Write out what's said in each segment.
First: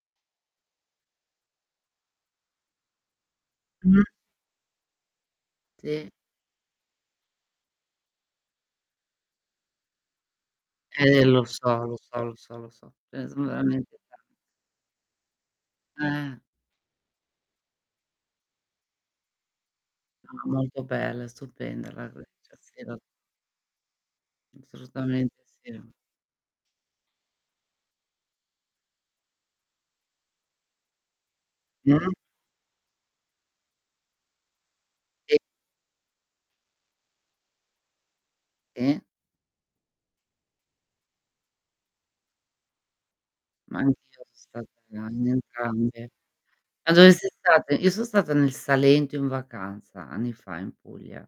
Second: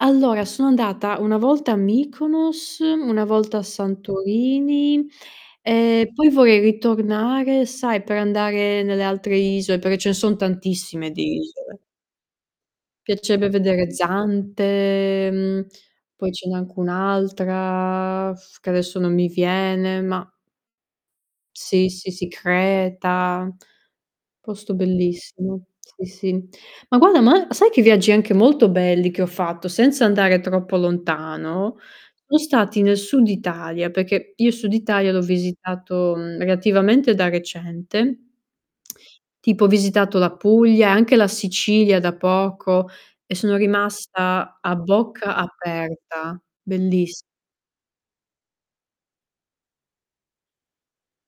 Allora, sono andata una volta a Mykonos, una volta a Mh-mh. Santorini, Sì. ehm, poi vorrei ritornare, sai, per andare nelle altre iso per ce ne son tantissime Eh, e di lo isole. so, lo so, lo so, lo so. Ce ne so Piacerebbe vedere veramente tan Zante, mhmm, poi Eh. ce n'è anche un' altra, f che adesso non mi viene, ma No, ma, molto bella, è Sì, stupenda la sì, sì Grecia. Sì, no. Creta. Posto Assolutamente bellissimo, sì. sì, sì. Ma guarda, ma sai che viaggi anche molto belli che ho fatto, senza andare troppo lontano, Mh. sono stati nel sud Italia, perché io il sud Italia l'ho Sì. visitato, mhmm, relativamente da recente. I Tipo ho visitato la Puglia e anche la Sicilia da poco, e sono Ma anch'io so' rimasta stata a [unintelligible] bocca entrambe. aperta. Ma dove Belliss sei stata? Io so' stata nel Salento in vacanza, anni fa, in Puglia.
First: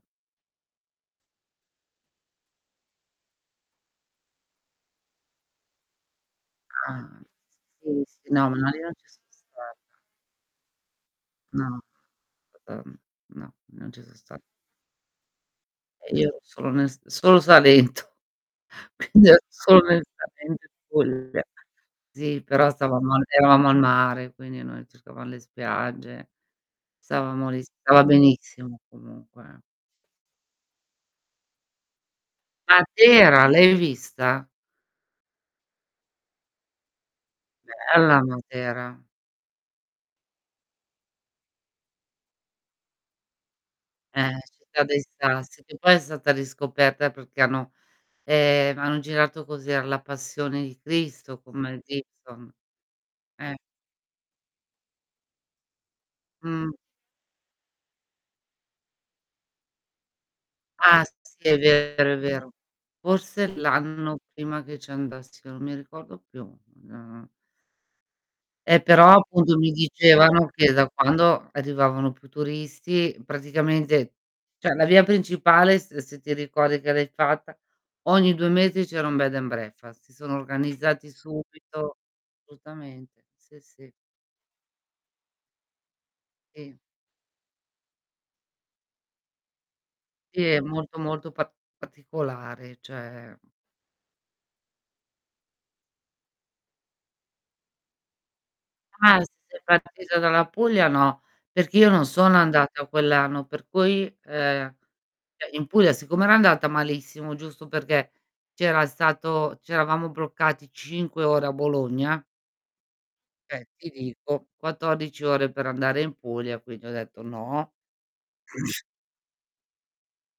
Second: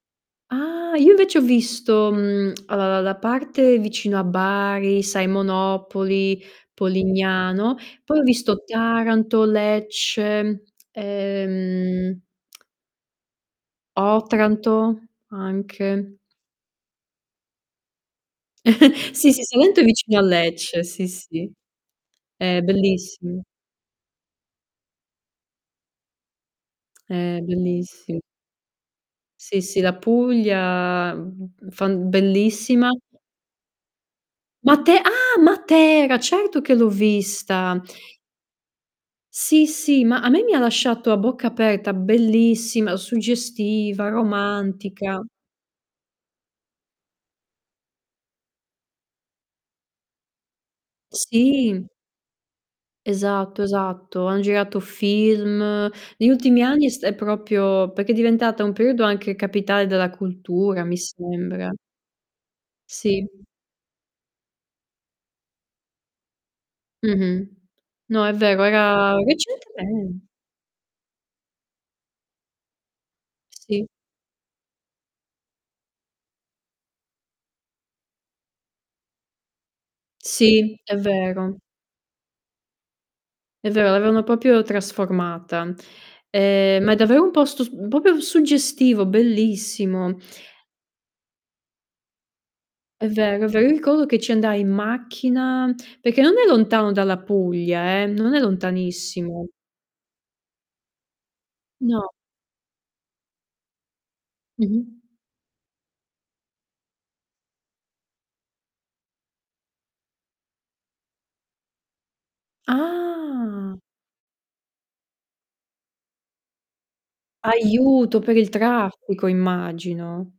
Ah, io invece ho visto, mhmm, uhm, la parte vicino a Bari, sai Monopoli, Ah. Polignano, Sì, sì, poi ho sì. No, visto ma lì non ci son Taranto, stata. Lecce. No. Ehm [unintelligible] No, non ci son sta Otranto E anche. io ero solo nel S solo Salento. Quindi, Sì, ero sì, solo Salento è nel vicino a Salento e in Lecce, sì, Puglia. sì. Sì, È però stavamo and bellissim eravamo al mare, quindi noi cercavam le spiagge, È stavamo lì si stava bellissi benissimo comunque, Sì, eh. sì. La Puglia, mhmm, fan bellissima. Matera l'hai vista? Mate Ah! Matera. Certo che l'ho vista. Bella Matera. Sì, sì, ma a me mi ha lasciato a bocca aperta. Bellissima, suggestiva, Eh, la città dei romantica. Sassi. Che poi è stata riscoperta perché hanno ehm, hanno girato cos'era? La passione di Cristo, con Mel Sì. Gibson. Eh. Esatto, esatto. Han girato film. Negli ultimi Mh. anni è st è proprio perché è diventata un periodo anche capitale della cultura, mi Ah, sì, sì, è sembra. vero, è vero. Sì. Forse l'anno prima che ci andassi io, non mi ricordo più. Mhmm Mh-mh. No, è vero, Eh, però, era appunto mi recentemen dicevano che da quando arrivavano più turisti, Sì. praticamente cioè la via principale s ehm, se ti ricordi che l'hai fatta, ogni 2 mesi c'era un bed and breakfast, si sono Sì, è organizzati vero. subito. Assolutamente, sì, È sì. vero, l'avevano proprio trasformata. Sì. Ehm, ma è davvero un posto s mhmm, proprio suggestivo, bellissimo. Sì, è molto, molto pa particolare, È cioè vero, è ve Io ricordo che ci andai in macchina perché non è lontano dalla Puglia eh, non è Ah, lontanissimo. sei partita dalla Puglia o no? Perché io non No. sono andata quell'anno, per cui, ehm Mh-mh. cioè in Puglia siccome era andata malissimo, giusto perché c'era stato c'eravamo bloccati 5 ore a Bologna Eh, Ah. ti dico, 14 ore per andare in Puglia, quindi ho detto: "No." Aiuto, per il traffico immagino.